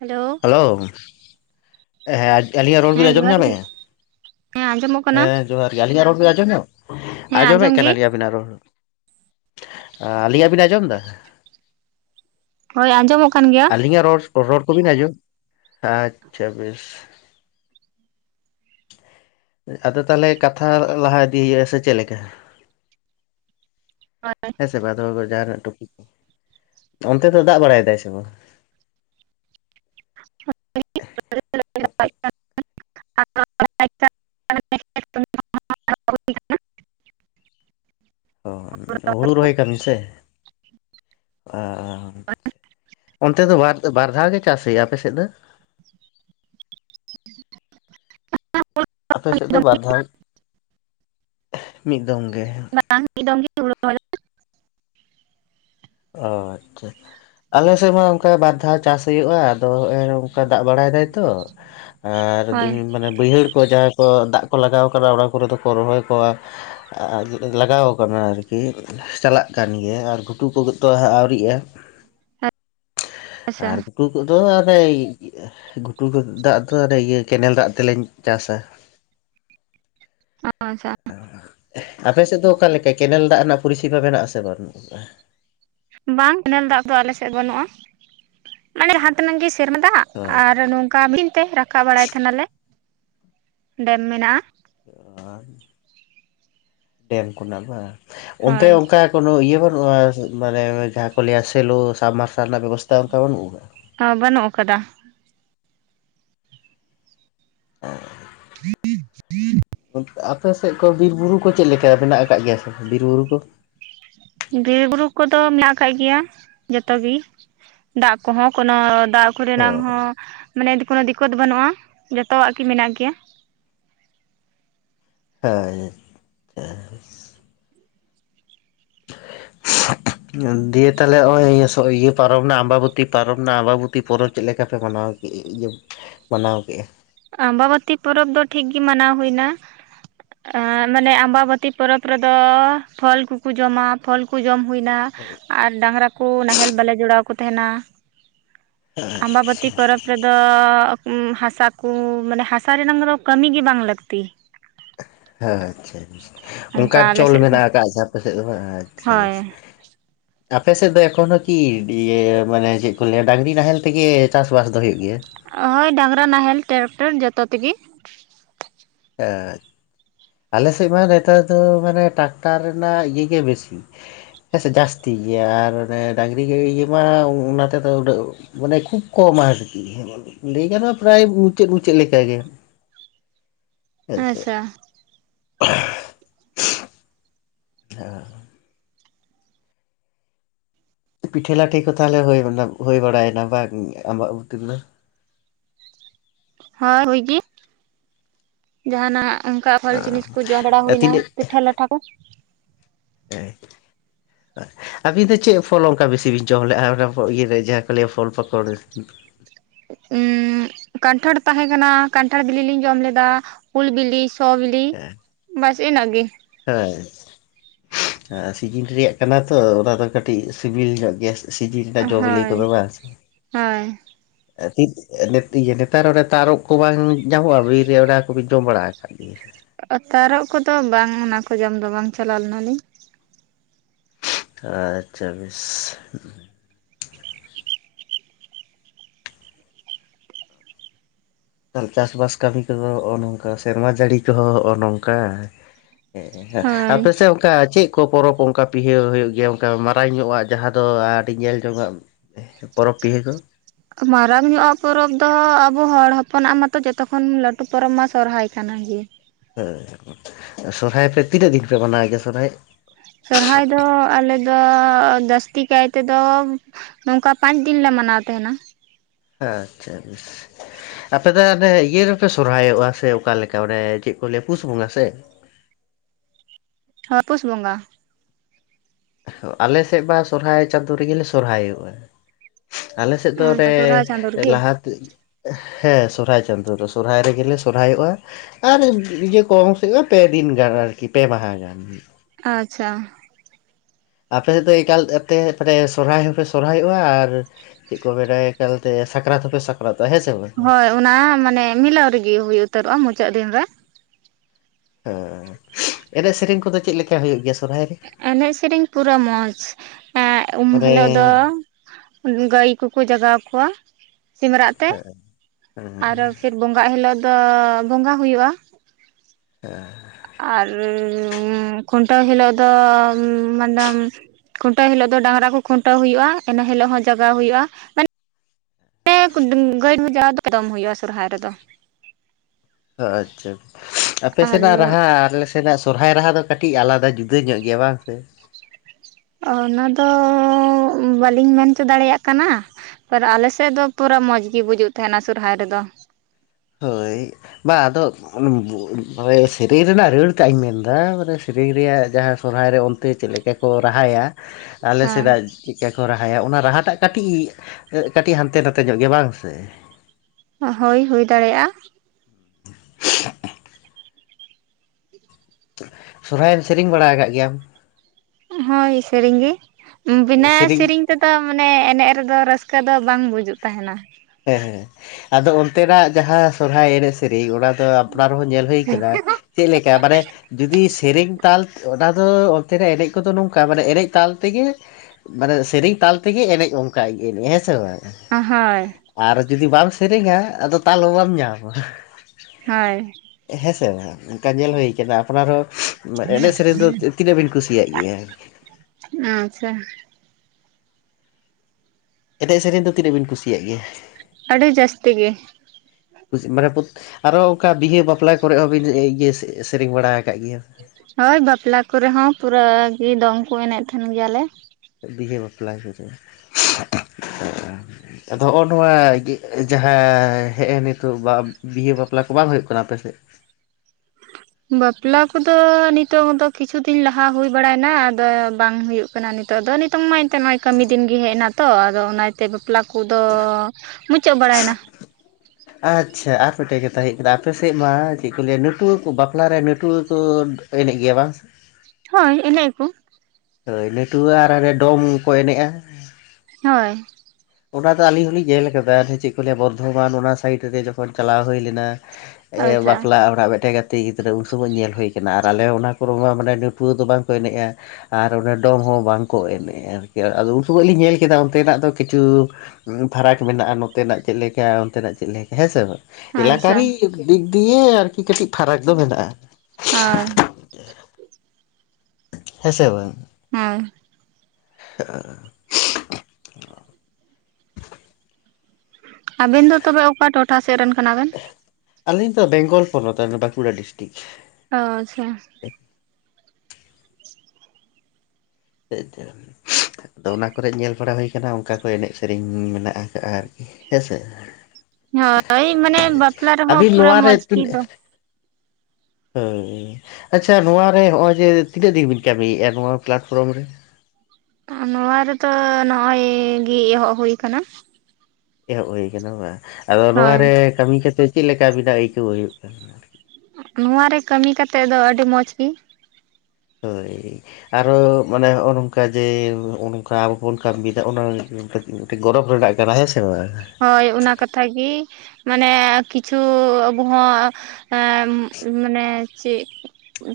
Hello. Hello ᱦᱮᱸ ᱟᱹᱞᱤᱧᱟᱜ ᱨᱳᱲ ᱵᱮᱱ ᱦᱮᱸ ᱟᱸᱡᱚᱢ ᱡᱚᱦᱟᱨ ᱧᱟᱢ ᱜᱮ ᱮᱜᱼᱟ ᱦᱮᱸ ᱟᱸᱡᱚᱢᱚᱜ [inaudible] ᱠᱟᱱᱟ ᱦᱮᱸ᱾ ᱡᱚᱦᱟᱨ ᱜᱮ ᱟᱹᱞᱤᱧᱟᱜ ᱨᱚᱲ ᱵᱤᱱ ᱟᱸᱡᱚᱢᱚᱜ ᱦᱮᱸ ᱟᱸᱡᱚᱢ ᱟᱸᱡᱚᱢᱮᱫ ᱜᱮ ᱠᱟᱱᱟᱞᱤᱧ ᱟᱵᱤᱱᱟᱜ ᱨᱚᱲ᱾ ᱟᱹᱞᱤᱧᱟᱜ ᱵᱤᱱ ᱟᱸᱡᱚᱢ ᱫᱟ᱾ ᱦᱳᱭ ᱟᱸᱡᱚᱢᱚᱜ ᱠᱟᱱ ᱜᱮᱭᱟ᱾ ᱟᱹᱞᱤᱧᱟᱜ ᱨᱚᱲ ᱨᱚᱲ ᱠᱚᱵᱤᱱ ᱟᱸᱡᱚᱢ ᱟᱪᱪᱷᱟ ᱵᱮᱥ᱾ ᱟᱫᱚ ᱛᱟᱦᱚᱞᱮ ᱠᱟᱛᱷᱟ ᱞᱟᱦᱟ ᱤᱫᱤ ᱦᱩᱭᱩᱜᱼᱟ ᱥᱮ ᱪᱮᱫᱞᱮᱠᱟ᱾ ᱦᱳᱭ [unintelligible] [unintelligible] ᱚᱱᱛᱮ ᱫᱚ ᱫᱟᱜ ᱵᱟᱲᱟᱭ ᱫᱟᱭ ᱥᱮ ᱵᱟᱝ ᱾ [unintelligible] [unintelligible] [unintelligible] ᱚ ᱦᱩᱲᱩ ᱨᱚᱦᱚᱭ ᱠᱟᱹᱢᱤ ᱥᱮ [unintelligible] ᱚᱱᱛᱮ ᱫᱚ ᱵᱟᱨ ᱵᱟᱨ ᱫᱷᱟᱣ ᱜᱮ ᱪᱟᱥ ᱦᱩᱭᱩᱜᱼᱟ ᱟᱯᱮᱥᱮᱫ ᱫᱚ᱾ ᱟᱯᱮ ᱥᱮᱫ ᱫᱚ ᱵᱟᱨ ᱫᱷᱟᱣ ᱢᱤᱫ ᱫᱚᱢ ᱜᱮ᱾ ᱵᱟᱝ ᱢᱤᱫ ᱫᱚᱢ ᱜᱮ ᱦᱩᱲᱩ ᱨᱚᱦᱚᱭ ᱫᱚ᱾ ᱟ ᱟᱪᱪᱷᱟ᱾ ᱟᱞᱮ ᱥᱮᱫ ᱢᱟ ᱚᱱᱠᱟ ᱵᱟᱨ ᱫᱷᱟᱣ ᱪᱟᱥ ᱦᱩᱭᱩᱜᱼᱟ ᱟᱫᱚ ᱚᱱᱠᱟ ᱫᱟᱜ ᱵᱟᱲᱟᱭ ᱫᱟᱭ ᱛᱚ᱾ ᱟᱨ ᱦᱳᱭ ᱢᱟᱱᱮ ᱵᱟᱹᱭᱦᱟᱹᱲ ᱠᱚ ᱡᱟᱦᱟᱸᱠᱚ ᱫᱟᱜ ᱠᱚ ᱞᱟᱜᱟᱣ ᱠᱟᱱᱟ ᱚᱱᱟ ᱠᱚ ᱨᱮ ᱫᱚᱠᱚ ᱨᱚᱦᱚᱭ ᱠᱚᱣᱟ᱾ ᱟ ᱞᱟᱜᱟᱣ ᱠᱟᱱᱟ ᱟᱨᱠᱤ ᱪᱟᱞᱟᱜ ᱠᱟᱱ ᱜᱮ ᱟᱨ ᱜᱷᱩᱴᱩ ᱠᱚ ᱛᱚ ᱦᱟᱜ ᱟᱹᱣᱨᱤᱜᱼᱟ ᱟᱪᱪᱷᱟ ᱟᱨ [unintelligible] ᱜᱷᱩᱴᱩ ᱠᱚ ᱫᱚ ᱟᱫᱚ ᱤᱭᱟᱹ ᱠᱮᱱᱮᱞ ᱫᱟᱜ ᱛᱮᱞᱮᱧ ᱪᱟᱥᱟ᱾ [unintelligible] ᱟᱯᱮ ᱥᱮᱫ ᱫᱚ ᱚᱠᱟᱞᱮᱠᱟ ᱠᱮᱱᱮᱞ ᱫᱟᱜ ᱨᱮᱱᱟᱜ ᱯᱚᱨᱤᱥᱮᱵᱟ ᱢᱮᱱᱟᱜ ᱟᱥᱮ ᱵᱟᱹᱱᱩᱜ-ᱟ᱾ ᱵᱟᱝ ᱠᱮᱱᱮᱞ ᱫᱟᱜ ᱫᱚ ᱟᱞᱮᱥᱮᱫ ᱵᱟᱹᱱᱩᱜᱼᱟ ᱢᱟᱱᱮ ᱦᱟᱛᱮᱱᱟᱝ ᱜᱮ ᱥᱮᱨᱢᱟ ᱫᱟᱜ᱾ ᱦᱳᱭ ᱟᱨ ᱱᱚᱝᱠᱟ ᱢᱤᱫᱤᱱ ᱛᱮ ᱨᱟᱠᱟᱵ ᱵᱟᱲᱟᱭ ᱛᱟᱦᱮᱱᱟ ᱞᱮ ᱰᱮᱢ ᱢᱮᱱᱟᱜᱼᱟ᱾ ᱟᱨ᱾ ᱰᱮᱢ ᱠᱷᱚᱱᱟᱜ ᱵᱟᱝ ᱚᱱᱛᱮ ᱦᱳᱭ ᱚᱝᱠᱟ ᱠᱚᱱᱳ ᱤᱭᱟᱹ ᱵᱟᱹᱱᱩᱜᱼᱟ ᱢᱟᱱᱮ ᱡᱟᱦᱟᱸ ᱠᱚ ᱞᱟᱹᱭᱟ ᱥᱮᱞᱚ ᱥᱟᱵᱢᱟᱨᱥᱟᱞ ᱨᱮᱱᱟᱜ ᱵᱮᱵᱚᱥᱛᱟ ᱚᱱᱠᱟ ᱵᱟᱹᱱᱩᱜᱼᱟ᱾ ᱟ ᱵᱟᱹᱱᱩᱜ ᱟᱠᱟᱫᱟ᱾ [unintelligible] ᱟᱯᱮ ᱥᱮᱫ ᱠᱚ ᱵᱤᱨ ᱵᱩᱨᱩ ᱠᱚ ᱪᱮᱫ ᱞᱮᱠᱟ ᱢᱮᱱᱟᱜ ᱟᱠᱟᱫ ᱜᱮᱭᱟ ᱥᱮ ᱵᱤᱨ ᱵᱩᱨᱩ ᱠᱚ᱾ ᱵᱤᱨ ᱵᱩᱨᱩ ᱠᱚ ᱫᱚ ᱢᱮᱱᱟᱜ ᱟᱠᱟᱜ ᱜᱮᱭᱟ ᱡᱚᱛᱚ ᱜᱮ ᱫᱟᱜ ᱠᱚ ᱦᱚᱸ ᱠᱚᱱᱚ ᱫᱟᱜ ᱠᱚᱨᱮᱱᱟᱝ ᱦᱚᱸ ᱢᱟᱱᱮ ᱫᱤᱠᱩᱨᱚ ᱫᱤᱠᱚᱛ ᱵᱟᱹᱱᱩᱜᱼᱟ ᱡᱚᱛᱚᱣᱟᱜ ᱜᱮᱤ ᱢᱮᱱᱟᱜ ᱜᱮᱭᱟ᱾ ᱦᱮ ᱦᱮ᱾ [inaudible] [inaudible] ᱫᱤᱭᱮ ᱛᱟᱦᱚᱞᱮ ᱱᱚᱜ ᱚᱚᱭ ᱤᱭᱟ ᱟᱢᱵᱟᱵᱛᱤ ᱯᱟᱨᱚᱵᱽ ᱨᱮᱱᱟᱜ ᱟᱢᱵᱟᱵᱛᱤ ᱯᱚᱨᱚᱵᱽ ᱪᱮᱫ ᱞᱮᱠᱟ ᱯᱮ ᱢᱟᱱᱟᱣ ᱠᱮᱫᱼᱟ? ᱤᱭᱟᱹ ᱢᱟᱱᱟᱣ ᱠᱮᱫᱼᱟ᱾ ᱟᱢᱵᱟᱵᱚᱛᱤ ᱯᱚᱨᱚᱵᱽ ᱫᱚ ᱴᱷᱤᱠᱜᱤ ᱢᱟᱱᱟᱣ ᱦᱩᱭᱱᱟ᱾ ᱢᱟᱱᱮ ᱟᱢᱵᱟᱵᱛᱤ ᱯᱚᱨᱚᱵᱽ ᱨᱮᱫᱚ ᱯᱷᱚᱞ ᱠᱚᱠᱚ ᱡᱚᱢᱟ᱾ ᱯᱷᱚᱞ ᱠᱚ ᱡᱚᱢ ᱦᱩᱭᱱᱟ ᱟᱨ ᱰᱟᱝᱨᱟ ᱠᱚ ᱱᱟᱦᱮᱞ ᱵᱟᱞᱮ ᱡᱚᱲᱟᱣ ᱠᱚ ᱛᱟᱦᱮᱸᱱᱟ᱾ ᱟᱢᱵᱟᱵᱛᱤ ᱯᱚᱨᱚᱵᱽ ᱨᱮ ᱫᱚ ᱦᱟᱥᱟ᱾ ᱠᱚ ᱢᱟᱱᱮ ᱦᱟᱥᱟ ᱨᱮᱱᱟᱝ ᱫᱚ ᱠᱟᱹᱢᱤ ᱜᱮ ᱵᱟᱝ ᱞᱟᱹᱠᱛᱤ᱾ ᱦᱮᱸ ᱟᱪᱷᱟ᱾ ᱚᱱᱠᱟ ᱟᱞᱮ ᱪᱚᱞ ᱥᱮᱫ ᱫᱚ ᱢᱮᱱᱟᱜ ᱟᱠᱟᱫ ᱟᱯᱮ ᱥᱮᱫ ᱫᱚ ᱟᱪᱷᱟ ᱵᱮᱥ᱾ ᱦᱳᱭ ᱟᱯᱮᱥᱮᱫ ᱫᱚ ᱮᱠᱷᱚᱱᱳ ᱠᱤ ᱤᱭᱟᱹ ᱢᱟᱱᱮ ᱪᱮᱫ ᱠᱚ ᱞᱮᱰᱟᱹᱟᱝᱜᱤ ᱱᱟᱦᱮᱞ ᱛᱮᱜᱮ ᱪᱟᱥ ᱵᱟᱥ ᱫᱚ ᱦᱩᱭᱩᱜᱭ ᱜᱮᱭᱟ᱾ ᱦᱳᱭ ᱰᱟᱝᱨᱟ ᱱᱟᱦᱮᱞ ᱴᱨᱟᱠᱴᱟᱨ ᱡᱚᱛᱚ ᱛᱮ ᱜᱮ᱾ ᱟᱞᱮ ᱥᱮᱫ ᱢᱟ ᱱᱮᱛᱟᱨ ᱫᱚ ᱢᱟᱱᱮ ᱴᱨᱟᱠᱴᱟᱨ ᱨᱮᱱᱟᱜ ᱤᱭᱟᱹᱮ ᱵᱮᱥᱤ᱾ ᱦᱮᱸᱥᱮ ᱡᱟᱹᱥᱛᱤ ᱜᱮᱭᱟ ᱟᱨ ᱚᱱᱮ ᱰᱟᱝᱨᱤ ᱤᱭᱟᱹ ᱢᱟ ᱚᱱᱟ ᱛᱮᱫᱚ ᱩᱱᱟᱹᱜ᱾ ᱢᱟᱱᱮ ᱠᱷᱩᱵ ᱠᱚᱢᱟ ᱱᱤᱱᱡᱟᱨ ᱢᱟ ᱯᱨᱟᱭ ᱢᱩᱪᱟᱹᱫ ᱢᱩᱪᱟᱹᱫ ᱞᱮᱠᱟ ᱜᱮ᱾ ᱦᱮᱸ ᱥᱮ᱾ ᱟᱪᱪᱷᱟ [unintelligible] ᱯᱤᱴᱷᱟᱹ ᱞᱟᱴᱷᱤᱠ ᱠᱚ ᱛᱟᱦᱚᱞᱮ ᱦᱩᱭ ᱵᱟᱲᱟᱭᱮᱱᱟ ᱵᱟᱝ ᱟᱢᱵᱛᱤᱟ ᱨᱮ ᱫᱚ ᱾ ᱦᱳᱭ ᱦᱩᱭ ᱜᱮ ᱡᱟᱦᱟᱸ ᱱᱟᱜ᱾ ᱚᱱᱠᱟ ᱵᱷᱚᱞ ᱡᱤᱱᱤᱥ ᱠᱚ ᱡᱚᱢ ᱵᱟᱲᱟ ᱚ ᱦᱩᱭᱱᱟ ᱛᱤᱱᱟᱹᱜ ᱯᱤᱴᱷᱟᱹ ᱞᱟᱴᱷᱟ ᱠᱚ᱾ [unintelligible] ᱟᱹᱵᱤᱱ ᱫᱚ ᱪᱮᱫ ᱯᱷᱚᱞ ᱚᱱᱠᱟ ᱵᱮᱥᱤ ᱵᱤᱱ ᱡᱚᱢ ᱞᱮᱫᱼᱟ ᱚᱱᱟ ᱤᱭᱟᱹᱟᱹᱨᱮ ᱡᱟᱦᱟᱸ ᱠᱚ ᱞᱟᱹᱭᱟ ᱯᱷᱚᱞ ᱯᱟᱠᱚᱲ? [unintelligible] ᱠᱟᱱᱴᱷᱟᱲ ᱛᱟᱦᱮᱸ ᱠᱟᱱᱟ ᱠᱟᱱᱴᱷᱟᱲ ᱵᱤᱞᱤ ᱞᱤᱧ ᱡᱚᱢ ᱞᱮᱫᱟ ᱩᱞ ᱵᱤᱞᱤᱪ᱾ ᱥᱚ ᱵᱤᱞᱤ ᱵᱟᱥ ᱤᱱᱟᱹ ᱜᱮ᱾ ᱦᱮᱸ ᱟᱨ ᱥᱤᱡᱤᱱ ᱨᱮᱭᱟᱜ ᱠᱟᱱᱟ ᱛᱚ ᱚᱱᱟ ᱫᱚ ᱠᱟᱹᱴᱤᱡ ᱥᱤᱵᱤᱞ ᱧᱚᱜ ᱜᱮᱭᱟ᱾ ᱥᱤᱡᱤᱱ ᱨᱮᱱᱟ ᱡᱚ ᱵᱤᱞᱤ ᱦᱳᱭ ᱠᱚᱫᱚ ᱵᱟᱝ ᱥᱮ? ᱦᱳᱭ᱾ [unintelligible] ᱤᱭᱟᱹ ᱱᱮᱛᱟᱨ ᱚᱸᱰᱮ ᱛᱟᱨᱚᱵ ᱠᱚ ᱵᱟᱝ ᱧᱟᱢᱚᱜᱼᱟ ᱵᱤᱨ ᱨᱮ ᱚᱱᱟ ᱠᱚᱵᱤᱱ ᱡᱚᱢ ᱵᱟᱲᱟ ᱟᱠᱟᱫ ᱜᱮ? ᱛᱟᱨᱚᱜ ᱠᱚᱫᱚ ᱵᱟᱝ ᱚᱱᱟ ᱠᱚ ᱡᱚᱢ ᱫᱚ ᱵᱟᱝ ᱪᱟᱞᱟᱣ ᱞᱮᱱᱟ ᱞᱤᱧ᱾ ᱟᱨ ᱪᱷᱟᱵᱤᱥ᱾ ᱪᱟᱥᱵᱟᱥ ᱠᱟᱹᱢᱤ ᱠᱚᱫᱚ ᱱᱚᱜᱼᱚ ᱱᱚᱝᱠᱟ, ᱥᱮᱨᱢᱟ ᱡᱟᱹᱲᱤ ᱠᱚᱦᱚᱸ ᱱᱚᱜᱼᱚ ᱱᱚᱝᱠᱟ᱾ ᱮᱸ ᱦᱳᱭ ᱟᱯᱮ ᱥᱮᱱ᱾ ᱚᱱᱠᱟ ᱪᱮᱫ ᱠᱚ ᱯᱚᱨᱚᱵᱽ ᱚᱱᱠᱟ ᱯᱤᱦᱟᱹ ᱦᱩᱭᱩᱜ ᱜᱮᱭᱟ ᱚᱱᱠᱟ ᱢᱟᱨᱟᱝ ᱧᱚᱜᱼᱟ ᱡᱟᱦᱟᱸ ᱫᱚ ᱟᱹᱰᱤ ᱧᱮᱞ ᱡᱚᱝ ᱟ᱾ ᱯᱚᱨᱚᱵᱽ ᱯᱤᱦᱟᱹ ᱠᱚ᱾ ᱢᱟᱨᱟᱝ ᱧᱚᱜ-ᱟ ᱯᱚᱨᱚᱵᱽ ᱫᱚ ᱟᱵᱚ ᱦᱚᱲ ᱦᱚᱯᱚᱱᱟᱜ ᱢᱟᱛᱚ ᱡᱚᱛᱚᱠᱷᱚᱱ ᱞᱟᱹᱴᱩ ᱯᱚᱨᱚᱵᱽ ᱢᱟ ᱥᱚᱨᱦᱟᱭ ᱠᱟᱱᱟ ᱜᱮ᱾ ᱳ ᱥᱚᱨᱦᱟᱭ ᱯᱮ ᱛᱤᱱᱟᱹᱜ ᱫᱤᱱ ᱯᱮ ᱢᱟᱱᱟᱣ ᱜᱮᱭᱟ ᱥᱚᱨᱦᱟᱭ? ᱥᱚᱨᱦᱟᱭ ᱫᱚ ᱟᱞᱮᱫᱚ ᱡᱟᱹᱥᱛᱤ ᱠᱟᱭ ᱛᱮᱫᱚ᱾ ᱱᱚᱝᱠᱟ ᱯᱟᱸᱪ ᱫᱤᱱᱞᱮ ᱢᱟᱱᱟᱣ ᱛᱟᱦᱮᱸᱱᱟ᱾ ᱦᱮᱸ ᱟᱪᱷᱟ ᱵᱮᱥ᱾ ᱟᱯᱮ ᱫᱚ ᱚᱱᱮ ᱤᱭᱟᱹ ᱨᱮᱯᱮ ᱥᱚᱨᱦᱟᱭᱚᱜᱼᱟ ᱥᱮ ᱚᱠᱟᱞᱮᱠᱟ ᱚᱱᱮ ᱪᱮᱫ ᱠᱚ ᱞᱟᱹᱭᱟ ᱯᱩᱥ ᱵᱚᱸᱜᱟ ᱥᱮ᱾ ᱦᱚᱸ ᱯᱩᱥ ᱵᱚᱸᱜᱟ᱾ ᱟᱞᱮ ᱥᱮᱫ ᱢᱟ ᱥᱚᱨᱦᱟᱭ ᱪᱟᱸᱫᱳ ᱨᱮᱜᱮ ᱞᱮ ᱥᱚᱨᱦᱟᱭᱚᱜᱼᱟ᱾ ᱟᱞᱮ ᱥᱮᱫ ᱫᱚ ᱚᱸᱰᱮ ᱟᱪᱪᱷᱟ ᱥᱚᱨᱦᱟᱭ ᱪᱟᱸᱫᱳ ᱨᱮᱜᱮ ᱞᱟᱦᱟ ᱦᱮᱸ ᱥᱚᱨᱦᱟᱭ ᱪᱟᱸᱫᱳ ᱫᱚ ᱥᱚᱨᱦᱟᱭ ᱨᱮᱜᱮ ᱞᱮ ᱥᱚᱨᱦᱟᱭᱚᱜ-ᱟ ᱾ ᱟᱨ ᱤᱭᱟᱹ ᱠᱚᱢ ᱥᱮᱫ ᱦᱚᱸ ᱯᱮ ᱫᱤᱱ ᱜᱟᱱ ᱟᱨᱠᱤ ᱯᱮ ᱢᱟᱦᱟ ᱜᱟᱱ ᱾ ᱟᱪᱪᱷᱟ ᱾ ᱟᱯᱮ ᱥᱮᱫ ᱫᱚ ᱮᱠᱟᱞ ᱛᱮ ᱢᱟᱱᱮ ᱥᱚᱨᱦᱟᱭ ᱦᱚᱸᱯᱮ ᱥᱚᱨᱦᱟᱭᱚᱜ-ᱟ ᱟᱨ ᱪᱮᱫ ᱠᱚ ᱢᱮᱱᱟ ᱮᱠᱟᱞᱛᱮ ᱥᱟᱠᱨᱟᱛ ᱦᱚᱸᱯᱮ ᱥᱟᱠᱨᱟᱛᱚᱜ-ᱟ ᱦᱮᱸᱥᱮ ᱵᱟᱝ? ᱦᱳᱭ ᱚᱱᱟ ᱢᱟᱱᱮ ᱢᱤᱞᱟᱹᱣ ᱨᱮᱜᱮ ᱦᱩᱭ ᱩᱛᱟᱹᱨᱚᱜ-ᱟ ᱢᱩᱪᱟᱹᱫ ᱫᱤᱱ ᱨᱮ᱾ ᱦᱚᱸ, ᱮᱱᱮᱡ ᱥᱮᱨᱮᱧ ᱠᱚᱫᱚ ᱪᱮᱫ ᱞᱮᱠᱟ ᱦᱩᱭᱩᱜ ᱜᱮᱭᱟ? ᱥᱚᱨᱦᱟᱭ ᱮᱱᱮᱡ ᱥᱮᱨᱮᱧ ᱯᱩᱨᱟᱹ ᱢᱚᱸᱡᱽ ᱮᱸ ᱩᱢ ᱢᱟᱱᱮ ᱦᱤᱞᱚᱜ ᱫᱚ ᱜᱟᱹᱭ ᱠᱚᱠᱚ ᱡᱟᱜᱟᱣ ᱠᱚᱣᱟ ᱥᱤᱢᱨᱟᱜ ᱛᱮ [inaudible] [inaudible] ᱟᱨᱚ ᱯᱷᱤᱨ ᱵᱚᱸᱜᱟ ᱦᱤᱞᱳᱜ ᱫᱚ ᱵᱚᱸᱜᱟ ᱦᱩᱭᱩᱜ-ᱟ ᱾ ᱦᱮᱸ ᱾ ᱟᱨ ᱠᱷᱩᱱᱴᱟᱹᱣ ᱦᱤᱞᱳᱜ ᱫᱚᱻ ᱢᱮᱰᱟᱢ ᱠᱷᱩᱱᱴᱟᱹᱣ ᱦᱤᱞᱳᱜ ᱫᱚ ᱰᱟᱝᱨᱟ ᱠᱚ ᱠᱷᱩᱱᱴᱟᱹᱣ ᱦᱩᱭᱩᱜ-ᱟ, ᱤᱱᱟᱹ ᱦᱤᱞᱳᱜ ᱦᱚᱸ ᱡᱟᱜᱟᱣ ᱦᱩᱭᱩᱜ-ᱟ, ᱢᱟᱱ ᱮ ᱜᱟᱹᱭ ᱡᱟ [inaudible] ᱫᱚᱢ ᱦᱩᱭᱩᱜ-ᱟ ᱥᱚᱨᱦᱟᱭ ᱨᱮᱫᱚ ᱾ ᱟᱪᱪᱷᱟ ᱾ ᱟᱯᱮ ᱟᱨ ᱥᱮᱱᱟᱜ ᱨᱟᱦᱟ ᱟᱞᱮ ᱥᱮᱱᱟᱜ ᱥᱚᱨᱦᱟᱭ ᱨᱟᱦᱟ ᱫᱚ ᱠᱟᱹᱴᱤᱡ ᱟᱞᱟᱫᱟ ᱡᱩᱫᱟᱹ ᱧᱚᱜ ᱜᱮᱭᱟ ᱵᱟᱝ ᱥᱮ ᱾ ᱚ ᱚᱱᱟ ᱫᱚ ᱵᱟᱹᱞᱤᱧ ᱢᱮᱱᱪᱚ ᱫᱟᱲᱮᱭᱟᱜ ᱠᱟᱱᱟ᱾ ᱯᱚᱨ ᱟᱞᱮ ᱥᱮᱫ ᱫᱚ ᱯᱩᱨᱟᱹ ᱢᱚᱸᱡᱽ ᱜᱤ ᱵᱩᱡᱩᱜ ᱛᱟᱦᱮᱸᱱᱟ ᱥᱚᱨᱦᱟᱭ ᱨᱮᱫᱚ᱾ ᱦᱳᱭ᱾ ᱵᱟ ᱟᱫᱚ [unintelligible] ᱦᱳᱭ ᱥᱮᱨᱮᱧ ᱨᱮᱱᱟᱜ ᱨᱟᱹᱲ ᱴᱟ ᱤᱧ ᱢᱮᱱᱫᱟ ᱢᱟᱱᱮ ᱥᱮᱨᱮᱧ ᱨᱮᱭᱟᱜ ᱡᱟᱦᱟᱸ ᱥᱚᱨᱦᱟᱭ ᱨᱮ ᱚᱱᱛᱮ ᱪᱮᱫ ᱞᱮᱠᱟ ᱠᱚ ᱨᱟᱦᱟᱭᱟ ᱟᱞᱮ ᱦᱮᱸ ᱥᱮᱫᱟᱜ ᱠᱟ ᱠᱚ ᱨᱟᱦᱟᱭᱟ ᱚᱱᱟ ᱨᱟᱦᱟᱴᱟᱜ ᱠᱟᱹᱴᱤᱡ ᱠᱟᱹᱴᱤᱡ ᱦᱟᱱᱛᱮ ᱱᱟᱛᱮ ᱧᱚᱜ ᱜᱮᱭᱟ ᱵᱟᱝ ᱥᱮ ᱾ ᱦᱳᱭ ᱦᱩᱭ ᱫᱟᱲᱮᱭᱟᱜ-ᱟ᱾ ᱥᱚᱨᱦᱟᱭᱮᱢ ᱥᱮᱨᱮᱧ ᱵᱟᱲᱟ ᱟᱠᱟᱫ ᱜᱮᱭᱟᱢ? ᱦᱳᱭ ᱥᱮᱨᱮᱧ ᱜᱮ, ᱵᱤᱱᱟᱹ ᱥᱮᱨᱮᱧ ᱛᱮᱫᱚ ᱢᱟᱱᱮ ᱮᱱᱮᱡ ᱨᱮᱫᱚ ᱨᱟᱹᱥᱠᱟᱹ ᱫᱚ ᱵᱟᱝ ᱵᱩᱡᱩᱜ ᱛᱟᱦᱮᱸᱱᱟ᱾ ᱦᱮᱸ ᱦᱮᱸ ᱟᱫᱚ ᱚᱱᱛᱮᱱᱟᱜ ᱡᱟᱦᱟᱸ ᱥᱚᱨᱦᱟᱭ ᱮᱱᱮᱡ ᱥᱮᱨᱮᱧ ᱚᱱᱟ ᱫᱚ ᱟᱯᱱᱟᱨ ᱦᱚᱸ ᱧᱮᱞ ᱦᱩᱭ ᱟᱠᱟᱱᱟ, ᱪᱮᱫ ᱞᱮᱠᱟ ᱢᱟᱱᱮ ᱡᱩᱫᱤ ᱥᱮᱨᱮᱧ ᱛᱟᱞ ᱚᱱᱟ ᱫᱚ ᱚᱱᱛᱮᱱᱟᱜ ᱮᱱᱮᱡ ᱠᱚᱫᱚ ᱱᱚᱝᱠᱟ ᱢᱟᱱᱮ ᱮᱱᱮᱡ ᱛᱟᱞ ᱛᱮᱜᱮ ᱢᱟᱱᱮ ᱥᱮᱨᱮᱧ ᱛᱟᱞ ᱛᱮᱜᱮ ᱮᱱᱮᱡ ᱚᱱᱠᱟ ᱮᱱᱮᱡ ᱦᱮᱸ ᱥᱮ ᱵᱟᱝ ᱾ ᱟ ᱦᱳᱭ ᱾ ᱟᱨ ᱡᱩᱫᱤ ᱵᱟᱢ ᱥᱮᱨᱮᱧᱟ ᱟᱫᱚ ᱛᱟᱞ ᱦᱚᱸ ᱵᱟᱢ ᱧᱟᱢᱟ ᱾ ᱦᱳᱭ ᱾ ᱦᱮᱸ ᱥᱮ ᱵᱟᱝ ᱾ ᱚᱱᱠᱟ ᱧᱮᱞ ᱦᱩᱭ ᱟᱠᱟᱱᱟ ᱟᱯᱱᱟᱨ ᱦᱚᱸ, ᱮᱱᱮᱡ ᱥᱮᱨᱮᱧ ᱫᱚ ᱛᱤᱱᱟᱹᱜ ᱵᱤᱱ ᱠᱩᱥᱤᱭᱟᱜ ᱜᱮᱭᱟ? ᱟᱪᱪᱷᱟ ᱾ ᱮᱱᱮᱡ ᱥᱮᱨᱮᱧ ᱫᱚ ᱛᱤᱱᱟᱹᱜ ᱵᱤᱱ ᱠᱩᱥᱤᱭᱟᱜ ᱜᱮᱭᱟ? ᱟᱹᱰᱤ ᱡᱟᱹᱥᱛᱤ ᱜᱮ ᱾ [unintelligible] ᱟᱨᱚ ᱚᱱᱠᱟ ᱵᱤᱦᱟᱹ ᱵᱟᱯᱞᱟ ᱠᱚᱨᱮᱜ ᱦᱚᱸᱵᱤᱱ ᱤᱭᱟᱹ ᱥᱮᱨᱮᱧ ᱵᱟᱲᱟ ᱟᱠᱟᱫ ᱜᱮᱭᱟ ᱾ ᱦᱳᱭ ᱵᱟᱯᱞᱟ ᱠᱚᱨᱮ ᱦᱚᱸ ᱯᱩᱨᱟᱹ ᱜᱮ ᱫᱚᱝ ᱠᱚ ᱮᱱᱮᱡ ᱛᱟᱦᱮᱱ ᱜᱮᱭᱟᱞᱮ ᱾ ᱵᱤᱦᱟᱹ ᱵᱟᱯᱞᱟ ᱠᱚᱨᱮ [inaudible] ᱟᱫᱚ ᱦᱚᱸᱜᱼᱚ ᱱᱚᱣᱟ ᱡᱟᱦᱟᱸ ᱦᱮᱜ ᱱᱤᱛᱚᱜ ᱵᱟ᱾ ᱵᱤᱦᱟᱹ ᱵᱟᱯᱞᱟ ᱠᱚ ᱵᱟᱝ ᱦᱩᱭᱩᱜ ᱠᱟᱱᱟ ᱟᱯᱮᱥᱮᱫ? ᱵᱟᱯᱞᱟ ᱠᱚᱫᱚ ᱱᱤᱛᱚᱜ ᱫᱚ ᱠᱤᱪᱷᱩ ᱫᱤᱱ ᱞᱟᱦᱟ ᱦᱩᱭ ᱵᱟᱲᱟᱭᱱᱟ ᱟᱫᱚ ᱵᱟᱝ ᱦᱩᱭᱩᱜ ᱠᱟᱱᱟ᱾ ᱠᱟᱱᱟ ᱱᱤᱛᱚᱜ ᱫᱚ ᱱᱤᱛᱚᱝ ᱢᱟ ᱮᱱᱮᱫ ᱱᱚᱜᱼᱚᱭ ᱠᱟᱹᱢᱤ ᱫᱤᱱ ᱜᱮ ᱦᱮᱡ ᱮᱱᱟ ᱛᱚ ᱟᱫᱚ ᱚᱱᱟ᱾ ᱛᱮ ᱵᱟᱯᱞᱟ ᱠᱚᱫᱚ ᱢᱩᱪᱟᱹᱫ ᱵᱟᱲᱟᱭᱮᱱᱟ᱾ ᱟᱪᱪᱷᱟ ᱟᱨ ᱢᱤᱫᱴᱮᱡ ᱠᱟᱛᱷᱟ ᱦᱮᱡ ᱠᱟ ᱟᱯᱮ ᱥᱮᱫ ᱢᱟ ᱪᱮᱫ ᱠᱚ ᱞᱟᱹᱭᱟ ᱱᱟᱹᱴᱩᱣᱟᱹ ᱠᱚ ᱵᱟᱯᱞᱟᱨᱮ ᱱᱟᱹᱴᱩᱣᱟᱹ ᱠᱚ᱾ ᱮᱱᱮᱡ ᱜᱮᱭᱟ ᱵᱟᱝ᱾ ᱦᱳᱭ ᱮᱱᱮᱡ ᱟᱠᱚ᱾ ᱦᱳᱭ ᱱᱟᱹᱴᱩᱣ ᱟᱨ ᱰᱚᱢ ᱠᱚ ᱮᱱᱮᱡᱼᱟ᱾ ᱦᱳᱭ᱾ ᱚᱱᱟᱛᱮ ᱟᱹᱞᱤᱧ ᱦᱚᱞᱤᱧ ᱧᱮᱞ ᱠᱟᱫᱟ ᱪᱮᱫ ᱠᱚ ᱞᱟᱹᱭᱟ ᱵᱚᱨᱫᱷᱚᱢᱟᱱ ᱚᱱᱟ ᱥᱟᱭᱤᱰ ᱛᱮ ᱡᱚᱠᱷᱚᱱ ᱪᱟᱞᱟᱣ ᱦᱩᱭ ᱞᱮᱱᱟ᱾ ᱮ ᱟᱪᱪᱷᱟ ᱵᱟᱯᱞᱟ ᱚᱲᱟᱜ ᱢᱮᱴᱮᱜ ᱠᱟᱛᱮ᱾ ᱜᱤᱫᱽᱨᱟᱹ ᱩᱱ ᱥᱚᱢᱚᱭ ᱧᱮᱞ ᱦᱩᱭ ᱠᱟᱱᱟ ᱟᱨ ᱟᱞᱮ ᱚᱱᱟ ᱠᱚᱨᱮᱢᱟ ᱢᱟᱱᱮ ᱱᱟᱹᱴᱩᱣᱟᱹ ᱫᱚ ᱵᱟᱝᱠᱚ ᱮᱱᱮᱡᱼᱟ᱾ ᱟᱨ ᱚᱱᱮ ᱫᱚᱝ ᱦᱚᱸ ᱵᱟᱝᱠᱚ ᱮᱱᱮᱡᱼᱟ ᱟᱨᱠᱤ ᱟᱫᱚ ᱩᱱ ᱥᱠᱷᱚᱡ ᱞᱤᱧ ᱧᱮᱞ ᱠᱮᱫᱟ ᱚᱱᱛᱮᱱᱟᱜ ᱫᱚ᱾ ᱠᱤᱪᱷᱩ ᱯᱷᱟᱨᱟᱠ ᱢᱮᱱᱟᱜᱼᱟ ᱱᱚᱛᱮᱱᱟᱜ ᱪᱮᱫ ᱞᱮᱠᱟ ᱚᱱᱛᱮᱱᱟᱜ ᱪᱮᱫ ᱞᱮᱠᱟ ᱦᱮᱸ ᱥᱮ ᱵᱟᱝ? ᱟᱪᱪᱷᱟ ᱮᱞᱟᱠᱟᱨᱤ ᱫᱤᱠ ᱫᱤᱭᱮ ᱟᱨᱠᱤ ᱠᱟᱹᱴᱤᱡ ᱯᱷᱟᱨᱟᱠ ᱫᱚ ᱢᱮᱱᱟᱜᱼᱟ᱾ ᱦᱳᱭ᱾ ᱦᱮᱸᱥᱮ ᱵᱟᱝ᱾ ᱦᱩᱸ ᱦᱮᱸ [inaudible] ᱟᱵᱤᱱ ᱫᱚ ᱛᱚᱦᱞᱮ ᱚᱠᱟ ᱴᱚᱴᱷᱟ ᱥᱮᱫ ᱨᱮᱱ ᱠᱟᱱᱟ ᱵᱤᱱ? ᱟᱹᱞᱤᱧ ᱫᱚ ᱵᱮᱝᱜᱚᱞ ᱯᱚᱱᱚᱛ ᱵᱟᱸᱠᱩᱲᱟ ᱰᱤᱥᱴᱤᱠ᱾ ᱚ ᱟᱪᱪᱷᱟ᱾ ᱛᱮᱡ ᱛᱮ᱾ ᱟᱫᱚ ᱚᱱᱟ ᱠᱚᱨᱮ ᱧᱮᱞ ᱵᱟᱲᱟ ᱦᱩᱭ ᱠᱟᱱᱟ ᱚᱱᱠᱟ ᱠᱚ ᱮᱱᱮᱡ ᱥᱮᱨᱮᱧ ᱢᱮᱱᱟᱜ ᱟᱠᱟᱜᱼᱟ ᱟᱨᱠᱤ ᱦᱮᱸᱥᱮ᱾ ᱦᱳᱭ ᱢᱟᱱᱮ ᱵᱟᱯᱞᱟ ᱨᱮᱦᱚᱸ ᱟᱹᱵᱤᱱ ᱯᱩᱨᱟ ᱱᱚᱣᱟᱨᱮ ᱢᱚᱸᱡᱽᱜᱮ ᱛᱤᱱᱟᱹᱜ ᱫᱚ᱾ ᱦᱳᱭ ᱟᱪᱷᱟ ᱱᱚᱣᱟ ᱨᱮ ᱱᱚᱜᱚᱭ ᱡᱮ ᱛᱤᱱᱟᱹᱜ ᱫᱤᱱ ᱵᱤᱱ ᱠᱟᱹᱢᱤᱭᱮᱫᱼᱟ ᱱᱚᱣᱟ ᱯᱞᱟᱴᱯᱷᱨᱚᱢ ᱨᱮ? ᱱᱚᱶᱟ ᱨᱮᱫᱚ ᱱᱚᱜᱚᱭ ᱜᱤ ᱮᱦᱚᱵ ᱦᱩᱭᱩ ᱟᱠᱟᱱᱟ᱾ ᱮᱦᱚᱵ ᱦᱩᱭ ᱟᱠᱟᱱᱟ ᱵᱟᱝ ᱟᱫᱚ ᱦᱳᱭ ᱱᱚᱣᱟᱨᱮ ᱠᱟᱹᱢᱤ ᱠᱟᱛᱮᱫ ᱪᱮᱫ ᱞᱮᱠᱟ ᱵᱤᱱ ᱟᱹᱭᱠᱟᱹᱣ ᱦᱩᱭᱩᱜ ᱠᱟᱱᱟ? ᱱᱚᱣᱟ ᱨᱮ ᱠᱟᱹᱢᱤ ᱠᱟᱛᱮᱫ ᱫᱚ ᱟᱹᱰᱤ ᱢᱚᱡᱽᱜᱤ᱾ ᱦᱳᱭ᱾ ᱟᱨᱚ ᱢᱟᱱᱮ ᱦᱚᱜᱼᱚᱭ ᱱᱚᱝᱠᱟ ᱡᱮ ᱱᱚᱜ ᱱᱚᱝᱠᱟ ᱟᱵᱚ ᱵᱚᱱ ᱠᱟᱹᱢᱤᱭᱮᱫᱟ ᱚᱱᱟ᱾ ᱢᱤᱫᱴᱮᱱ ᱜᱚᱨᱚᱵᱽ ᱨᱮᱱᱟᱜ ᱠᱟᱱᱟ ᱦᱮᱸ ᱥᱮ ᱵᱟᱝ᱾ ᱦᱳᱭ ᱚᱱᱟ ᱠᱟᱛᱷᱟᱜ ᱜᱮ᱾ ᱢᱟᱱᱮ ᱠᱤᱪᱷᱩ ᱟᱵᱚ ᱦᱚᱸ ᱮ ᱢᱟᱱᱮ ᱪᱮᱫ?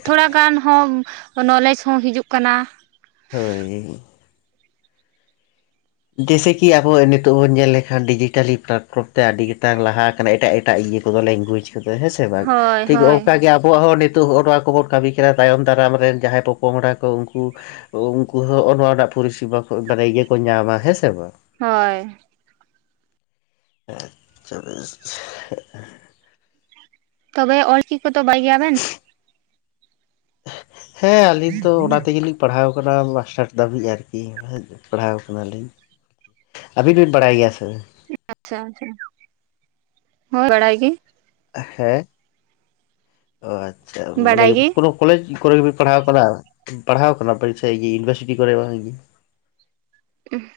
ᱛᱷᱚᱲᱟᱜᱟᱱ ᱦᱚᱸ ᱱᱚᱞᱮᱡ ᱦᱚᱸ ᱦᱤᱡᱩᱜ ᱠᱟᱱᱟ᱾ ᱦᱳᱭ ᱾ ᱡᱮᱭᱥᱮ ᱠᱤ ᱟᱵᱚ ᱱᱤᱛᱚᱜ ᱵᱚᱱ ᱧᱮᱞ ᱞᱮᱠᱷᱟᱱ ᱰᱤᱡᱤᱴᱟᱞᱤ ᱯᱞᱟᱴᱯᱷᱨᱚᱢ ᱛᱮ ᱟᱹᱰᱤ ᱜᱮᱛᱟᱝ ᱞᱟᱦᱟ ᱟᱠᱟᱱᱟ ᱮᱴᱟᱜ ᱮᱴ᱾ ᱮᱴᱟᱜ ᱤᱭᱟᱹ ᱠᱚᱫᱚ ᱞᱮᱝᱜᱩᱭᱡᱽ ᱠᱚᱫᱚ ᱦᱮᱸᱥᱮ ᱵᱟᱝ ᱦᱳᱭ ᱴᱷᱤᱠ ᱦᱳᱭ ᱚᱱᱠᱟᱜ ᱜᱮ ᱟᱵᱚᱣᱟᱜ ᱦᱚᱸ ᱱᱤᱛ᱾ ᱛᱳ ᱦᱚᱜᱼᱚ ᱱᱚᱣᱟ ᱠᱚᱵᱚᱱ ᱠᱟᱹᱢᱤ ᱠᱟᱱᱟ ᱛᱟᱭᱚᱢ ᱫᱟᱨᱟᱢ ᱨᱮᱱ ᱡᱟᱦᱟᱸᱭ ᱯᱚᱯᱚᱝᱲᱟ ᱠᱚ ᱩᱱᱠᱩ᱾ ᱩᱱᱠᱩ ᱦᱚᱸᱜ ᱱᱚᱣᱟᱴᱟᱜ ᱯᱚᱨᱤᱥᱮᱵᱟ ᱠᱚ ᱢᱟᱱᱮ ᱤᱭᱟᱹᱠᱚ ᱧᱟᱢᱟ ᱦᱮᱸ ᱥᱮ ᱵᱟᱝ? ᱦᱳᱭ᱾ ᱟᱪᱪᱷᱟ ᱵᱮᱥ [unintelligible] ᱛᱚᱵᱮ ᱚᱞᱪᱤᱠᱤ ᱠᱚ ᱫᱚ ᱵᱟᱲᱟᱭ ᱜᱮᱭᱟ ᱵᱤᱱ? ᱦᱮᱸ ᱟᱹᱞᱤᱧ ᱫᱚ ᱚᱱᱟ ᱛᱮᱜᱮᱞᱤᱧ ᱯᱟᱲᱦᱟᱣ ᱠᱟᱱᱟ ᱢᱟᱥᱴᱟᱨ᱾ ᱫᱷᱟᱹᱵᱤᱡ ᱟᱨᱠᱤ ᱯᱟᱲᱦᱟᱣ ᱠᱟᱱᱟᱞᱤᱧ ᱟᱹᱵᱤᱱ ᱵᱤᱱ ᱵᱟᱲᱟᱭ ᱜᱮᱭᱟ ᱥᱮ? ᱟᱪᱪᱷᱟ ᱟᱪᱪᱷᱟ ᱦᱳ ᱵᱟᱲᱟᱭ ᱜᱤ ᱾ ᱦᱮᱸ, ᱚ ᱟᱪᱪᱷᱟ ᱢᱟᱱᱮ ᱵᱟᱰᱟᱭ ᱜᱮ ᱯᱩᱨᱳ ᱠᱚᱞᱮᱡᱽ ᱠᱚᱨᱮ ᱜᱮᱵᱤᱱ ᱯᱟᱲᱦᱟᱣ ᱟᱠᱟᱱᱟ ᱯᱟᱲᱦᱟᱣ ᱟᱠᱟᱱᱟ ᱵᱮᱱ ᱥᱮ ᱮ ᱤᱭᱩᱱᱤᱵᱷᱟᱨᱥᱤᱴᱤ ᱠᱚᱨᱮ? ᱩᱸᱜ-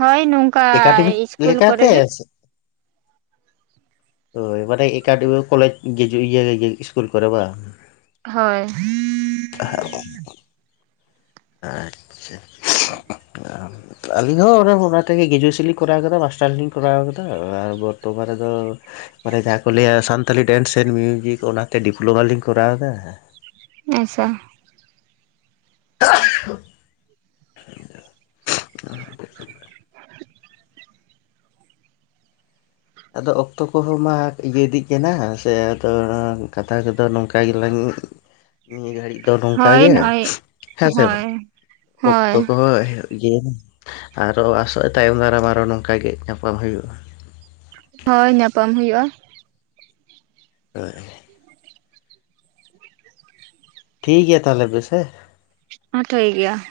ᱦᱳᱭ ᱱᱚᱝ ᱮᱠᱟᱰᱮᱢᱤᱠ ᱞᱮᱠᱟᱛᱮ ᱥᱮ? ᱦᱳᱭ ᱢᱟᱱᱮ ᱮᱠᱟᱰᱮᱢᱤ ᱠᱚᱞᱮᱡᱽ ᱜᱮᱡᱩ ᱤᱭᱟ ᱤᱥᱠᱩᱞ ᱠᱚᱨᱮᱵᱟ? ᱦᱳᱭ ᱾ [unintelligible] ᱟᱪᱪᱷᱟ [unintelligible] ᱟ ᱾ ᱟᱹᱞᱤᱧ ᱦᱚᱸ ᱚᱱᱟ ᱚᱱᱟ ᱛᱮᱜᱮ ᱜᱮᱡᱩᱭᱮᱥᱮᱱ ᱞᱤᱧ ᱠᱚᱨᱟᱣ ᱟᱠᱟᱫᱟ ᱢᱟᱥᱴᱟᱨ ᱞᱤᱧ ᱠᱚᱨᱟᱣ ᱟᱠᱟᱫᱟ ᱟᱨ ᱵᱚᱨᱛᱚᱢᱟᱱ ᱨᱮᱫᱚ ᱢᱟᱱᱮ ᱡᱟᱦᱟᱸ ᱠᱚ ᱞᱟᱹᱭᱟ ᱥᱟᱱᱛᱟᱞᱤ ᱰᱮᱱᱥ ᱮᱱ ᱢᱤᱭᱩᱡᱤᱠ ᱚᱱᱟᱛᱮ ᱰᱤᱯᱞᱳᱢᱟᱞᱤᱧ ᱠᱚᱨᱟᱣᱫᱟ ᱾ ᱟᱭᱥᱟ ᱾ [inaudible] [inaudible] ᱟᱫᱚ ᱚᱠᱛᱚ ᱠᱚᱦᱚᱸ ᱢᱟ ᱤᱭᱟᱹ ᱤᱫᱤᱜ ᱠᱟᱱᱟ ᱥᱮ ᱟᱫᱚ ᱠᱟᱛᱷᱟ ᱠᱚᱫᱚ ᱱᱚᱝᱠᱟ ᱜᱮᱞᱟᱝ [inaudible] ᱱᱤᱭᱟᱹ ᱜᱷᱟᱹᱲᱤᱡ ᱫᱚ ᱱᱚᱝᱠᱟ ᱦᱳᱭ ᱜᱮ ᱱᱚᱜᱼᱚᱭ ᱦᱮᱸ ᱥᱮ ᱵᱟᱝ ᱦᱳᱭ ᱦᱳᱭ ᱚᱠᱛᱚ ᱠᱚᱦᱚᱸ ᱦᱮ ᱜᱮ ᱟᱨᱚ ᱟᱥᱚᱜ ᱛᱟᱭᱚᱢ ᱫᱟᱨᱟᱢ ᱟᱨᱚ ᱱᱚᱝᱠᱟ ᱜᱮ ᱧᱟᱯᱟᱢ ᱦᱩᱭᱩᱜᱼᱟ ᱾ ᱦᱳᱭ ᱧᱟᱯᱟᱢ ᱦᱩᱭᱩᱜᱼᱟ ᱾ ᱦᱳᱭ ᱾ ᱴᱷᱤᱠ ᱜᱮᱭᱟ ᱛᱟᱦᱚᱞᱮ ᱵᱮᱥᱮ ᱾ ᱟ ᱴᱷᱤᱠ ᱜᱮᱭᱟ ᱾